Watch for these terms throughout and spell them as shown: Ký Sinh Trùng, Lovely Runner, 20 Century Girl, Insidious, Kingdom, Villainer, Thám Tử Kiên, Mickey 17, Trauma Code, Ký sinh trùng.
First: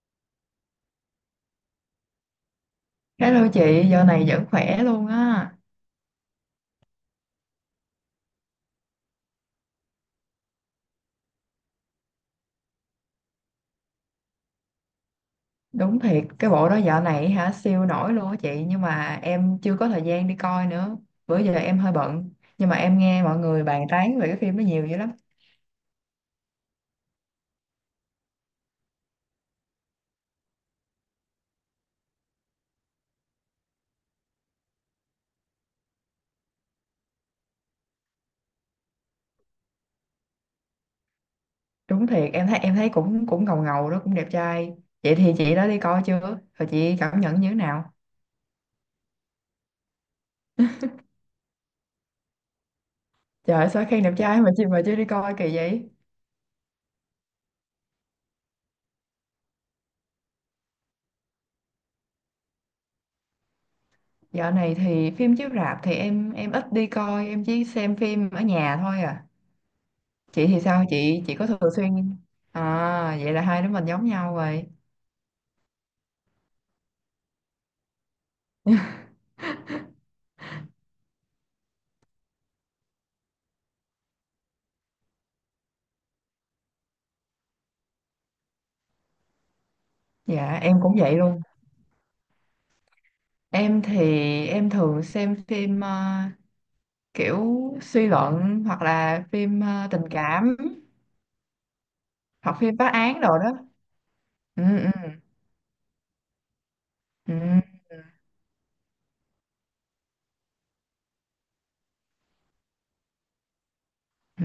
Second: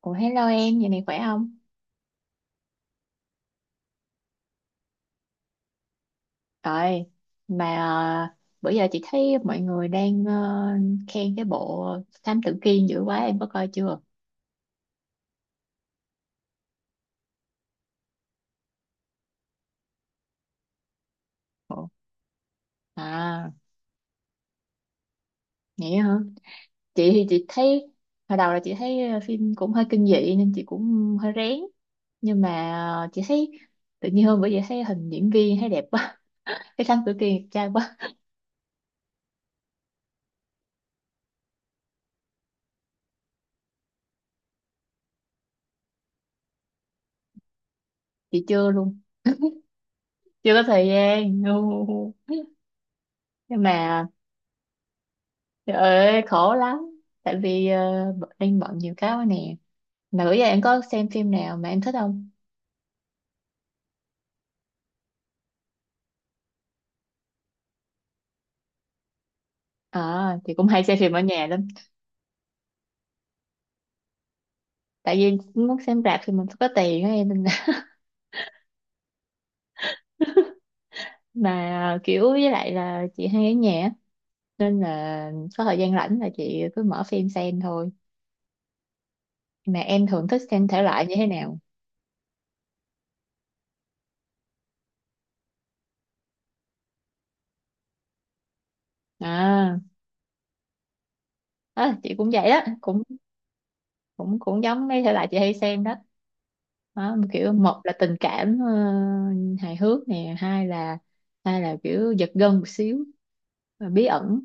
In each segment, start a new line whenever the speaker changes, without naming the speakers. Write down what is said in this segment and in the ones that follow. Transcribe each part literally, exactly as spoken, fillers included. Ủa, hello em, giờ này khỏe không?
Hello chị, dạo này vẫn khỏe luôn á.
Rồi, mà ờ, bữa giờ chị thấy mọi người đang ờ, khen cái bộ Thám Tử Kiên dữ quá, em có coi chưa?
Đúng thiệt, cái bộ đó dạo này hả siêu nổi luôn á chị, nhưng mà em chưa có thời gian đi coi nữa. Bữa giờ em
Ủa?
hơi bận, nhưng mà em nghe mọi
À,
người bàn tán về cái phim đó nhiều dữ lắm.
vậy hả? Chị thì chị thấy, hồi đầu là chị thấy phim cũng hơi kinh dị nên chị cũng hơi rén. Nhưng mà ờ, chị thấy, tự nhiên hôm bữa giờ thấy hình diễn viên thấy đẹp quá. Cái Thám Tử Kiên đẹp trai quá.
Đúng thiệt, em thấy em thấy cũng cũng ngầu ngầu đó, cũng đẹp trai. Vậy thì chị đã đi coi chưa? Rồi chị cảm nhận như thế nào?
Chị chưa luôn, chưa có thời gian.
Trời
Nhưng
ơi, sao khen
mà,
đẹp trai mà chị mà chưa đi coi kỳ
trời
vậy?
ơi, khổ lắm. Tại vì ờ, b- đang bận nhiều cái quá nè. Mà bữa giờ em có xem phim nào mà em thích không?
Dạo này thì phim chiếu rạp thì em em ít đi coi, em chỉ xem phim ở nhà thôi à.
À,
Chị
thì
thì
cũng hay
sao,
xem phim ở
chị chị
nhà
có thường
lắm.
xuyên? À, vậy là hai đứa mình giống nhau rồi.
Tại vì muốn xem rạp thì mình phải có tiền á em, nên là mà kiểu với lại là chị hay ở nhà á, nên là có thời gian rảnh là chị cứ mở phim xem thôi. Mà em thường thích
Dạ
xem
em
thể
cũng
loại như
vậy
thế
luôn.
nào?
Em thì em thường xem phim ờ, kiểu suy luận, hoặc là phim
À,
ờ, tình cảm,
á, chị cũng vậy
hoặc
đó,
phim phá
cũng
án đồ đó.
cũng cũng
Ừ,
giống
ừ,
mấy thể loại chị hay xem đó. Đó,
ừ,
kiểu một là tình cảm, ờ, hài hước nè, hai là hai là kiểu giật gân một xíu, bí ẩn.
ừ.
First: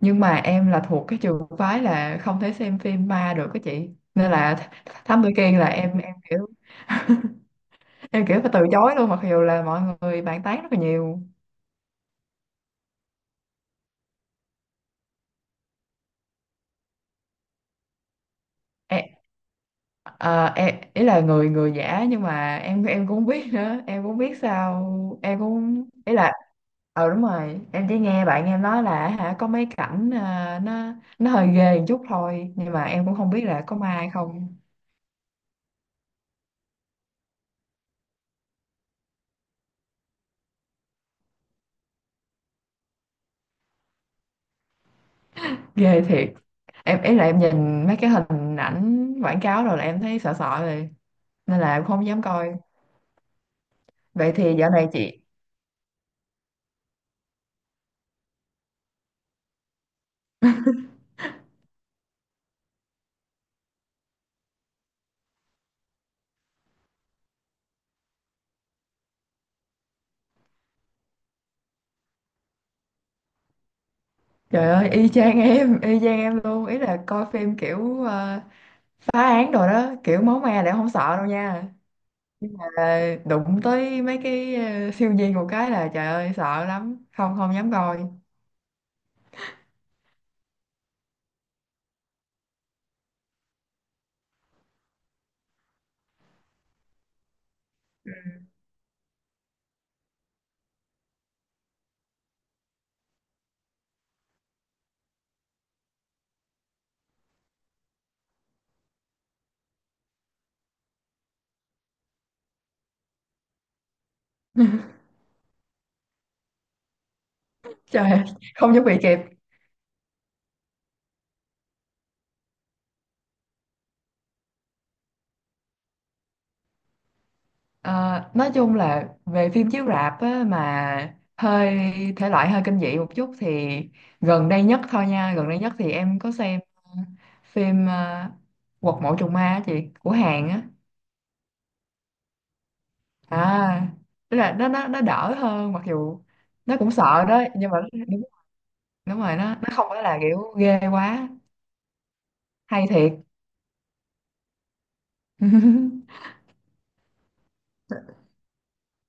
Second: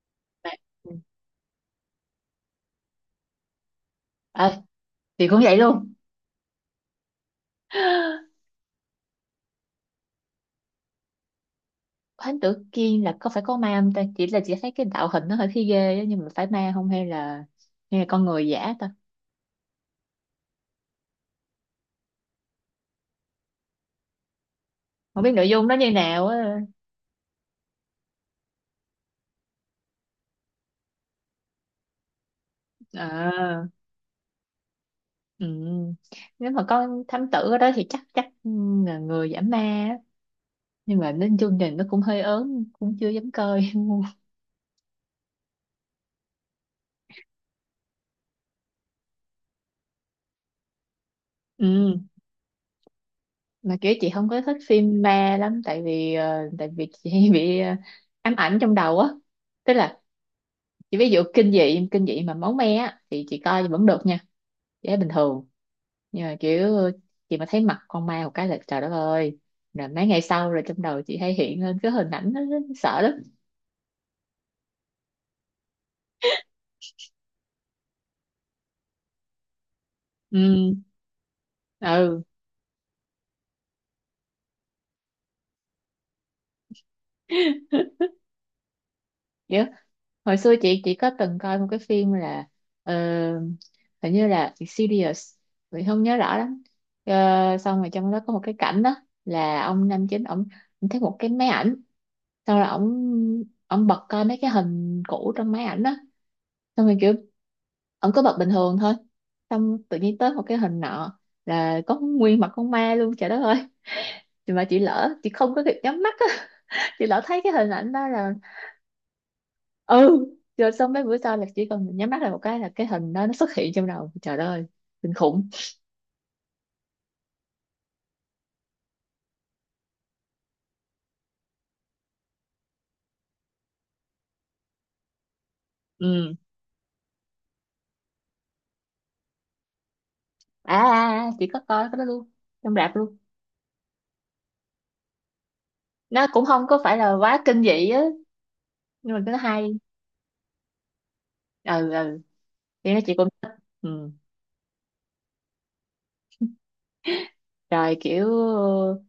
Nhưng mà em là thuộc cái trường phái là không thể xem phim ma được á chị, nên là th- Thám
Chị
Tử
cũng vậy
Kiên là
luôn.
em em kiểu, em kiểu phải từ chối luôn mặc dù là mọi người bàn tán rất là nhiều.
Thánh Tử Kiên là có phải có ma không ta? Chỉ là chị thấy cái tạo hình nó hơi thấy ghê á, nhưng mà phải ma không, hay là hay là con người giả ta?
Ê, à, em ý là người người giả, nhưng mà em em cũng không biết nữa, em cũng không biết sao,
Không biết
em
nội dung nó
cũng
như
ý
nào
là...
á.
ờ Đúng rồi, em chỉ nghe bạn em nói là hả có mấy cảnh à, nó nó hơi ghê một chút thôi, nhưng mà em cũng không biết là
À,
có ma hay không.
ừ. Nếu mà có thám tử ở đó thì chắc chắc, ừ, là người giả ma á. Nhưng mà đến chương trình nó cũng hơi ớn, cũng chưa dám coi.
Ghê thiệt. Em ý là em nhìn mấy cái hình ảnh quảng cáo rồi là em thấy sợ sợ rồi, nên là em
Ừ.
không dám coi.
Mà kiểu chị không
Vậy
có
thì
thích
dạo này
phim
chị...
ma lắm, tại vì ờ, tại vì chị hay bị, ờ, ám ảnh trong đầu á. Tức là chị ví dụ kinh dị kinh dị mà máu me á thì chị coi vẫn được nha, chị thấy bình thường. Nhưng mà kiểu chị mà thấy mặt con ma một cái là trời đất ơi, rồi mấy ngày sau rồi trong đầu chị hay hiện lên cái hình ảnh đó, sợ lắm.
Trời ơi, y chang em, y chang em luôn. Ý là coi phim kiểu ờ, phá án rồi đó, kiểu máu me
Ừ,
là em không sợ đâu nha.
ừ.
Ờ, Đụng tới mấy cái ờ, siêu nhiên một cái là trời ơi sợ lắm, không không dám coi.
Kiểu hồi xưa chị chị có từng coi một cái phim là, ờ, hình như là Insidious, mình không nhớ rõ lắm. Ờ, xong rồi trong đó có một cái cảnh đó, là ông nam chính ổng ổng thấy một cái máy ảnh. Xong rồi ổng ổng bật coi mấy cái hình cũ trong máy ảnh đó. Xong rồi kiểu ổng cứ bật bình thường thôi. Xong tự nhiên tới một cái hình nọ là có nguyên mặt con ma luôn, trời đất ơi. Thì mà chị lỡ, chị không có kịp nhắm mắt á. Chị lỡ thấy cái hình ảnh đó
Trời ơi,
là,
không chuẩn bị kịp.
ừ, rồi xong mấy bữa sau là chỉ cần nhắm mắt là một cái là cái hình đó nó xuất hiện trong đầu, trời đất ơi, kinh khủng.
Ờ, nói chung là về phim chiếu rạp á, mà hơi thể loại hơi kinh dị một chút thì gần đây nhất thôi nha, gần đây nhất thì em có
Ừ.
xem ờ, phim ờ, Quật mộ trùng ma á chị, của Hàn á.
À, à, à, chị có coi cái đó luôn, trong rạp luôn.
À, tức là nó nó nó đỡ hơn, mặc dù
Nó cũng không
nó
có
cũng
phải là
sợ
quá
đó,
kinh
nhưng mà
dị á,
nó...
nhưng
đúng
mà
rồi,
nó
nó nó
hay.
không phải là kiểu ghê quá.
Ừ, ừ,
Hay
thì nó
thiệt.
chị cũng thích. Ừ. Rồi kiểu, ờ,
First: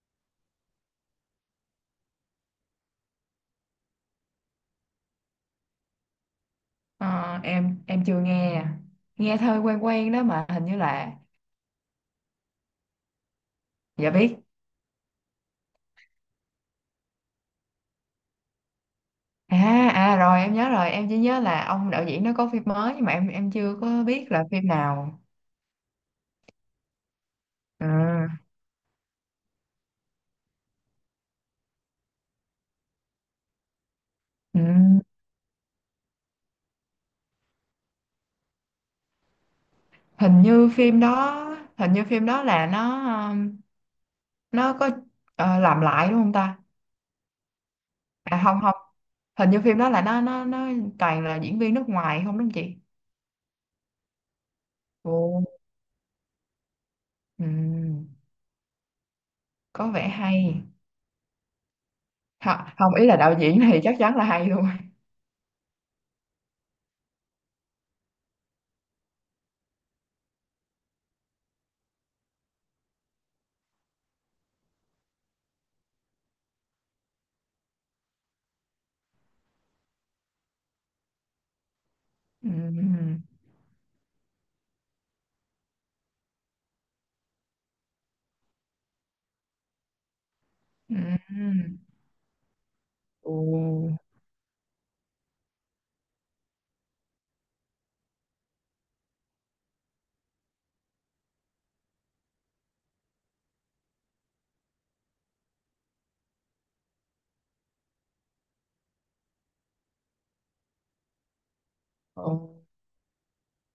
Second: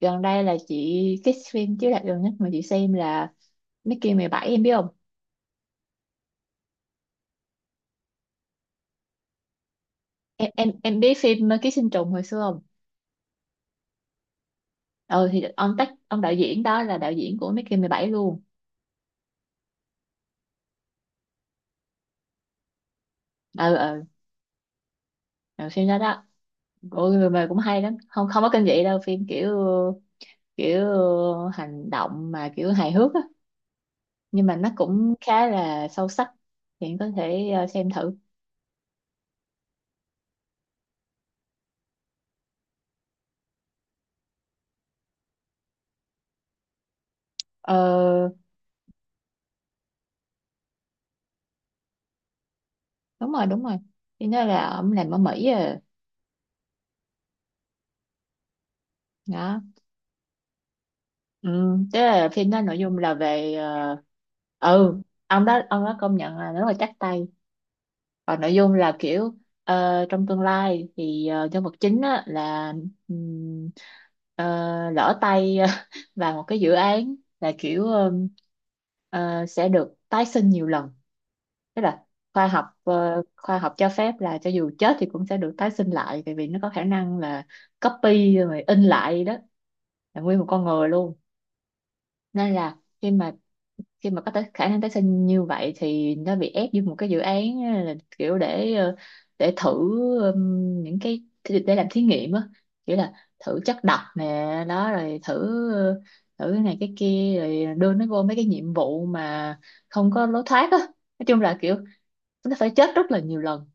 gần đây là chị, cái phim chiếu rạp gần nhất mà chị xem là Mickey mười bảy, em biết không?
Ờ, em em chưa nghe à. Nghe thôi quen quen đó, mà
Em
hình
em
như
em
là...
biết phim Ký Sinh Trùng hồi xưa không?
dạ biết.
Ừ thì ông tác ông đạo diễn đó là đạo diễn của Mickey mười bảy luôn.
À, à, rồi em nhớ rồi, em chỉ nhớ là ông đạo diễn nó có phim mới, nhưng mà em em
Ừ,
chưa có
ừ,
biết là phim nào.
ừ, phim đó đó. Ôi người mà cũng hay lắm.
À,
Không, không có kinh dị đâu, phim kiểu kiểu ờ, hành động mà kiểu hài hước á, nhưng mà
ừ.
nó cũng khá là sâu sắc. Thì em có thể, ờ, xem thử.
hình như phim đó Hình như phim đó là nó, um, nó có ờ, làm lại đúng không ta?
Ờ,
À, không, không. Hình như phim đó là nó nó nó toàn là diễn viên nước ngoài không, đúng không chị?
đúng rồi, đúng rồi. Thì nó là ông làm ở
Ồ.
Mỹ à.
Ừ.
Đó.
Có vẻ hay.
Ừ, tức là phim đó
Hả-
nội
không,
dung
ý
là
là đạo
về,
diễn thì
ờ,
chắc chắn là hay luôn.
ừ, ông đó ông đó công nhận là rất là chắc tay. Còn nội dung là kiểu, ờ, trong tương lai thì, ờ, nhân vật chính á, là, ừm, ờ, lỡ tay vào một cái dự án, là kiểu, ừm, ờ, sẽ được tái sinh nhiều lần. Tức là khoa học,
Ừm,
ờ, khoa học cho phép là cho dù chết thì cũng sẽ được tái sinh lại, tại vì nó có khả năng là copy rồi in lại đó, là nguyên một con người luôn.
ừm.
Nên là khi mà
Ồ,
khi mà có tới khả năng tái sinh như vậy, thì nó bị ép vô một cái dự án á, là kiểu để, ờ, để thử, ừm, những cái để làm thí nghiệm á, kiểu là thử chất độc nè, đó rồi thử, ờ, thử cái này cái kia, rồi đưa nó vô mấy cái nhiệm vụ mà không có lối thoát á. Nói chung là kiểu
ồ,
nó phải chết rất là nhiều lần,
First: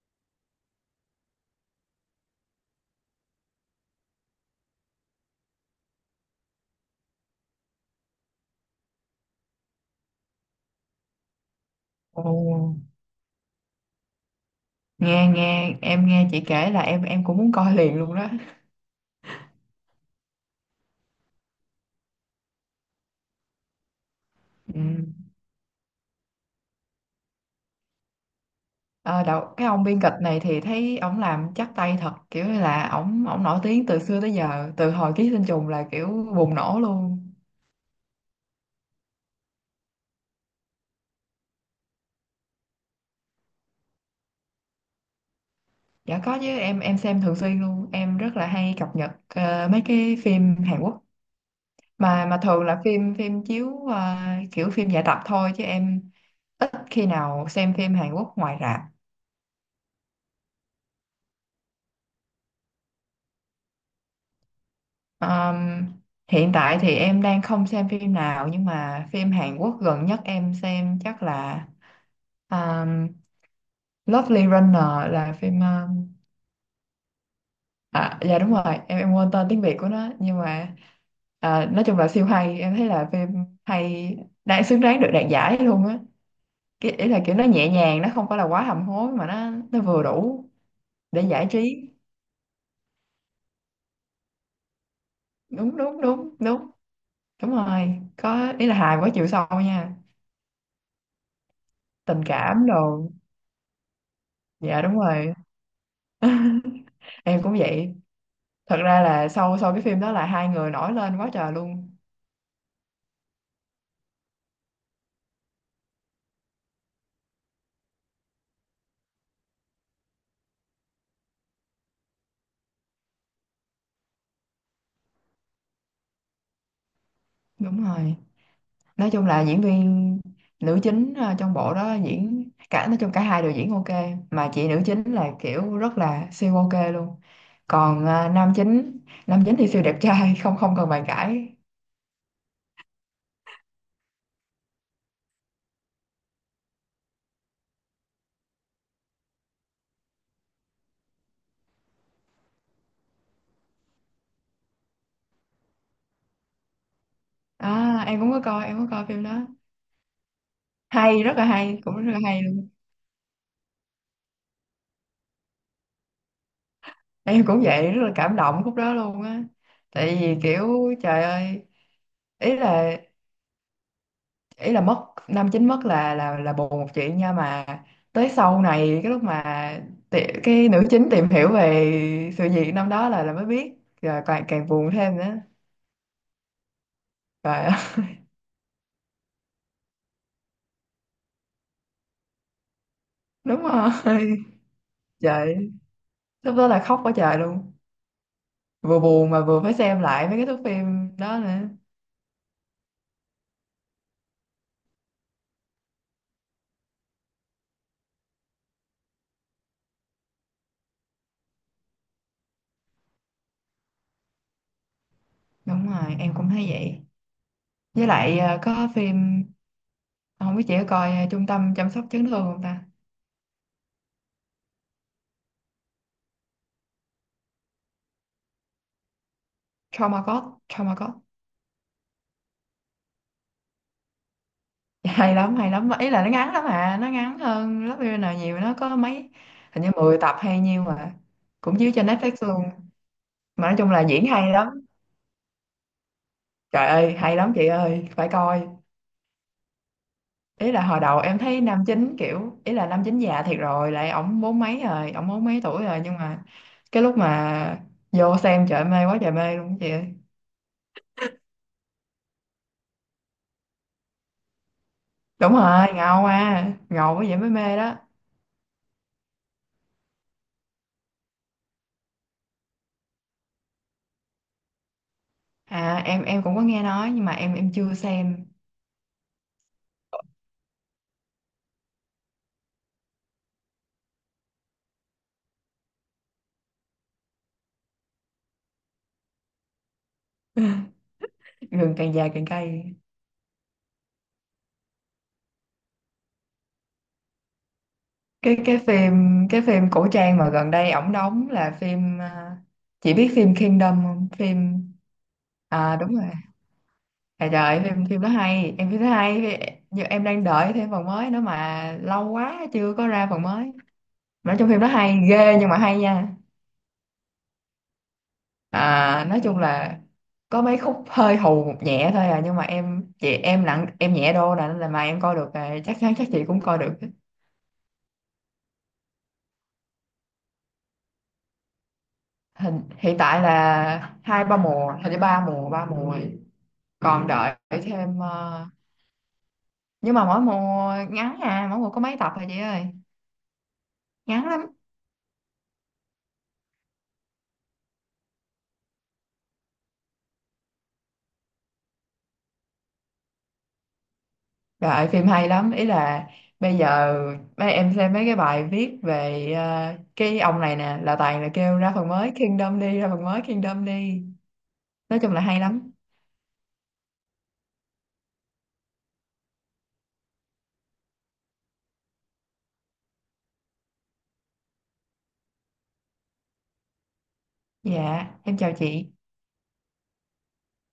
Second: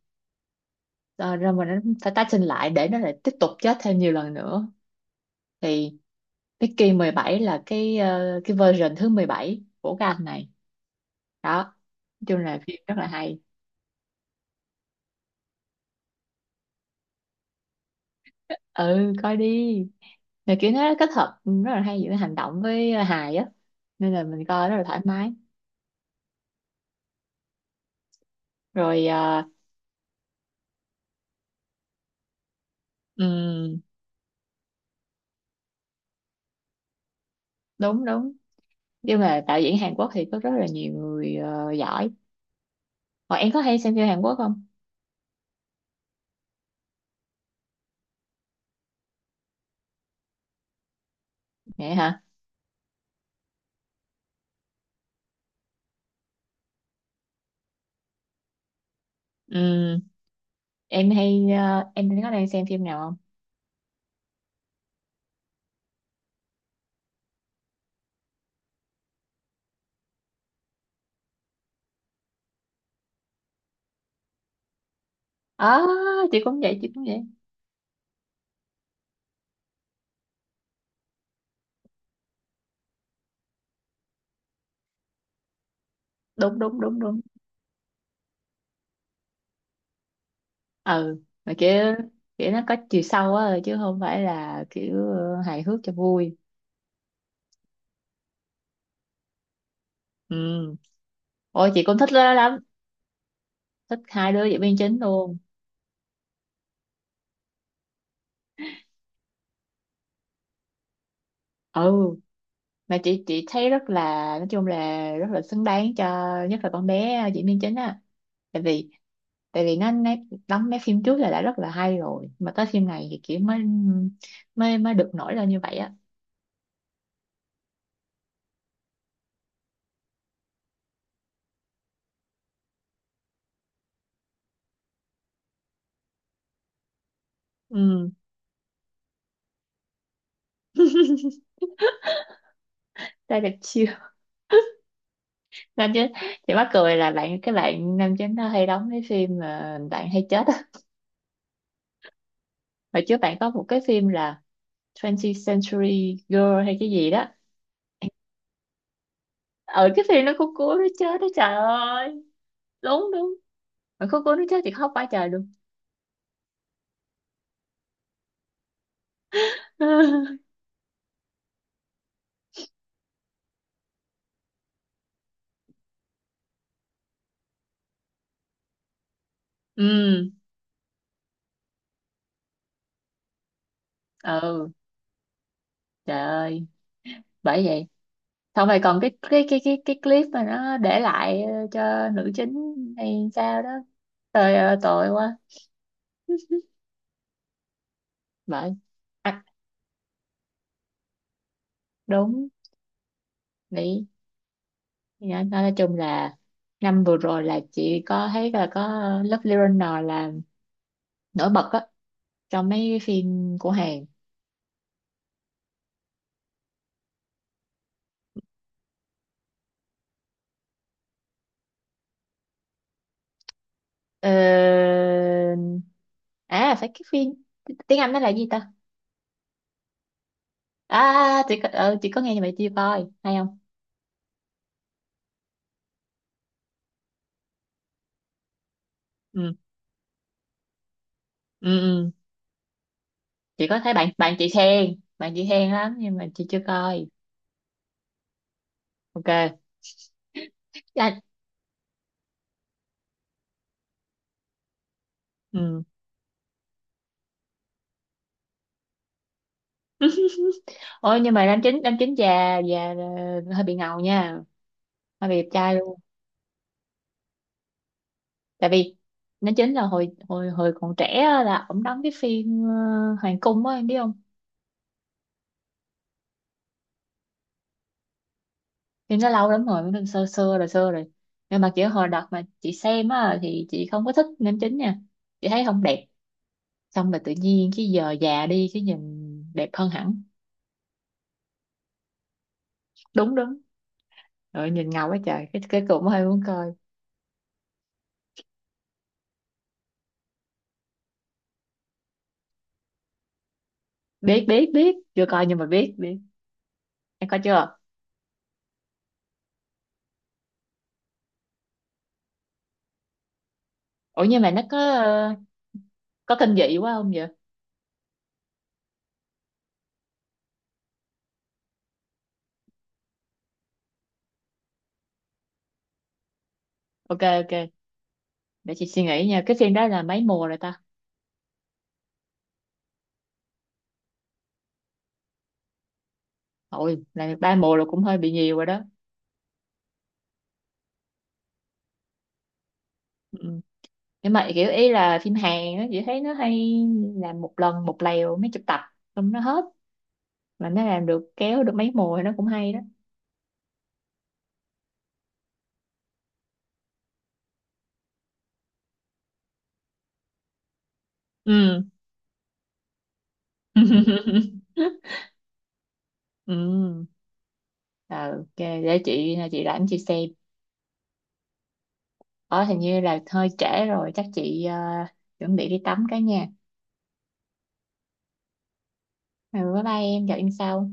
rồi, rồi mình nó phải tái sinh lại để nó lại tiếp tục chết thêm nhiều lần nữa, thì Mickey mười bảy là cái, ờ, cái version thứ mười bảy của cái anh này đó. Nói
ồ.
chung là phim rất là hay.
Nghe nghe em nghe chị kể là em em cũng muốn coi liền luôn đó.
Ừ, coi đi, là kiểu nó kết hợp rất là hay giữa hành động với hài á, nên là mình coi rất là thoải
Ừm.
mái. Rồi,
Ờ,
à,
đạo, cái ông biên kịch này thì thấy ổng làm chắc tay thật, kiểu như là ổng ổng nổi
ừm,
tiếng từ xưa tới giờ, từ hồi Ký Sinh Trùng là kiểu bùng nổ luôn.
đúng, đúng, nhưng mà đạo diễn Hàn Quốc thì có rất là nhiều người, ờ, giỏi. Còn em có hay xem phim Hàn Quốc không?
Dạ có chứ, em em xem thường xuyên luôn, em rất là hay cập nhật ờ, mấy cái phim Hàn Quốc.
Vậy hả?
Mà mà thường là phim phim chiếu à, kiểu phim giải tập thôi, chứ em ít khi nào xem phim Hàn Quốc ngoài rạp.
Ừm, em hay, ờ, em có đang xem phim nào không?
Ờm, Hiện tại thì em đang không xem phim nào, nhưng mà phim Hàn Quốc gần nhất em xem chắc là um, Lovely Runner, là phim
À,
um,
chị cũng vậy, chị cũng vậy.
à dạ đúng rồi, em em quên tên tiếng Việt của nó, nhưng mà à, nói chung là siêu hay. Em thấy là phim hay, đang xứng đáng được đạt giải luôn á.
Đúng, đúng,
Cái
đúng,
ý là
đúng.
kiểu nó nhẹ nhàng, nó không phải là quá hầm hố, mà nó nó vừa đủ
Ừ,
để giải
mà kiểu
trí.
kiểu nó có chiều sâu á, chứ không phải là kiểu, ờ, hài
Đúng
hước cho
đúng đúng
vui.
đúng. Đúng rồi, có ý là hài quá chiều sâu nha.
Ừ. Ôi, chị cũng thích
Tình
nó lắm,
cảm đồ.
thích hai đứa diễn viên
Dạ
chính
đúng rồi.
luôn.
Em cũng vậy. Thật ra là sau sau cái phim đó là hai người nổi lên quá trời
Ừ,
luôn.
mà chị chị thấy rất là, nói chung là rất là xứng đáng cho, nhất là con bé, ờ, diễn viên chính á. Tại vì tại vì nó, nó đóng mấy phim trước là đã rất là hay rồi, mà tới phim này thì kiểu mới mới mới được nổi lên như vậy á.
Đúng rồi, nói chung là diễn viên nữ chính ờ, trong bộ đó diễn, cả nói chung cả hai đều diễn ok, mà chị nữ chính là kiểu rất là siêu ok luôn. Còn
Ừ,
ờ, nam chính nam chính thì siêu đẹp trai, không không cần bàn cãi.
ra đẹp chiêu. Nam chính, chị mắc cười là bạn cái bạn nam chính nó hay đóng cái phim mà bạn hay chết á. Hồi trước bạn có một cái phim là hai mươi Century Girl hay cái gì đó,
À em cũng có coi em có coi phim đó.
ở cái phim nó cũng cuốn, nó chết
Hay,
đó,
rất là
trời
hay, cũng rất là
ơi.
hay luôn.
Đúng, đúng. Mà cuối, cuối nó chết thì khóc quá trời luôn.
Em cũng vậy, rất là cảm động khúc đó luôn á. Tại vì kiểu trời ơi, ý là ý là mất năm chín mất là là là buồn một chuyện nha, mà tới sau này cái lúc mà ti-
Ừ,
cái nữ chính tìm hiểu về sự việc năm đó là là mới biết, rồi càng càng
ừ.
buồn thêm nữa.
Trời ơi, bởi
Trời ơi.
vậy, xong rồi còn cái cái cái cái cái clip mà nó để lại, ờ, cho nữ chính hay sao
Đúng
đó.
rồi.
Trời ơi, tội quá.
Trời, lúc đó là khóc quá trời luôn,
Bởi.
vừa buồn mà
À,
vừa phải xem lại mấy cái thước phim đó nữa.
đúng. Nghĩ, nói nói chung là năm vừa rồi là chị có thấy là có Lovely Runner là nổi bật á trong mấy cái phim của Hàn.
Đúng rồi, em cũng thấy vậy. Với lại ờ, có phim không biết chị có coi ờ, trung tâm chăm sóc chấn thương không ta?
ờ... À, phải cái phim tiếng Anh nó là gì ta?
Trauma code, trauma code.
À, chị có, ừ, chị có nghe như vậy, chưa coi hay không.
Dạ, hay lắm, hay lắm. Ý là nó ngắn lắm à, nó ngắn hơn lớp Villainer nhiều, nó có mấy...
Ừ,
hình như mười tập hay nhiêu mà
ừ,
cũng chiếu trên
ừ.
Netflix luôn.
Chị
Mà nói
có
chung
thấy
là
bạn
diễn
bạn chị
hay lắm,
khen, bạn chị khen lắm, nhưng mà chị chưa
trời
coi.
ơi hay lắm chị ơi, phải coi.
Ok.
Ý là hồi
À,
đầu em thấy nam chính kiểu, ý là nam chính già thiệt rồi, lại ổng bốn mấy rồi, ổng bốn mấy
ừ.
tuổi rồi, nhưng mà cái lúc mà vô xem trời ơi, mê quá trời mê luôn chị ơi.
Ôi, nhưng mà nam chính nam chính già già, ờ, hơi bị ngầu nha, hơi bị đẹp
Đúng
trai
rồi,
luôn.
ngầu à, ngầu quá vậy mới mê đó.
Tại vì nam chính là hồi hồi hồi còn trẻ á, là ổng đóng cái phim, ờ, hoàng cung á, em biết không?
À em em cũng có nghe nói, nhưng mà em em chưa xem.
Phim nó lâu lắm rồi, nó xưa xưa rồi, xưa rồi. Nhưng mà kiểu hồi đợt mà chị xem á thì chị không có thích nam chính nha, chị thấy không đẹp. Xong rồi tự nhiên cái giờ già đi cái nhìn đẹp hơn hẳn.
Gừng càng già càng cay.
Đúng, đúng. Rồi nhìn ngầu quá trời, cái cái cũng hơi muốn coi.
cái cái phim cái phim cổ trang mà gần đây ổng đóng là phim à, chị biết phim Kingdom không,
Biết,
phim?
biết, biết, chưa coi nhưng mà biết,
À đúng
biết.
rồi.
Em coi
À trời
chưa?
ơi, phim phim đó hay em, phim đó hay Phim- nhưng em đang đợi thêm phần mới nữa mà lâu quá chưa có ra phần mới.
Ủa, nhưng mà
Nói
nó
chung
có,
phim đó hay
ờ,
ghê, nhưng mà hay nha.
có kinh dị quá không vậy?
À nói chung là có mấy khúc hơi hù một nhẹ thôi à, nhưng mà em chị em nặng em nhẹ đô là, nên là mà em coi được à, chắc chắn chắc chị cũng coi được.
Ok, ok, để chị suy nghĩ nha. Cái phim đó là mấy mùa rồi ta?
Hình, hiện tại là hai ba mùa, hình như ba mùa ba mùa rồi.
Ôi,
Còn
là ba
đợi
mùa rồi, cũng hơi
thêm
bị nhiều rồi
ờ,
đó.
nhưng mà mỗi mùa ngắn à, mỗi mùa có mấy tập thôi chị ơi,
Ừ. Nhưng
ngắn
mà
lắm.
kiểu ý là phim Hàn á, chị thấy nó hay, làm một lần một lèo mấy chục tập xong nó hết. Mà nó làm được, kéo được mấy mùa thì nó cũng hay đó.
Đợi phim hay lắm, ý là bây giờ mấy em xem mấy cái bài viết về ờ, cái ông này nè, là toàn là kêu
Ừ.
ra phần mới Kingdom đi, ra phần mới Kingdom đi. Nói chung là hay lắm.
Ừ. Ờ, ok, để chị, ờ, chị rảnh chị xem. Ở hình như là hơi trễ rồi, chắc chị, ờ, chuẩn bị đi tắm cái nha.
Dạ em chào chị.
Ừ, bye bye em, gặp em sau.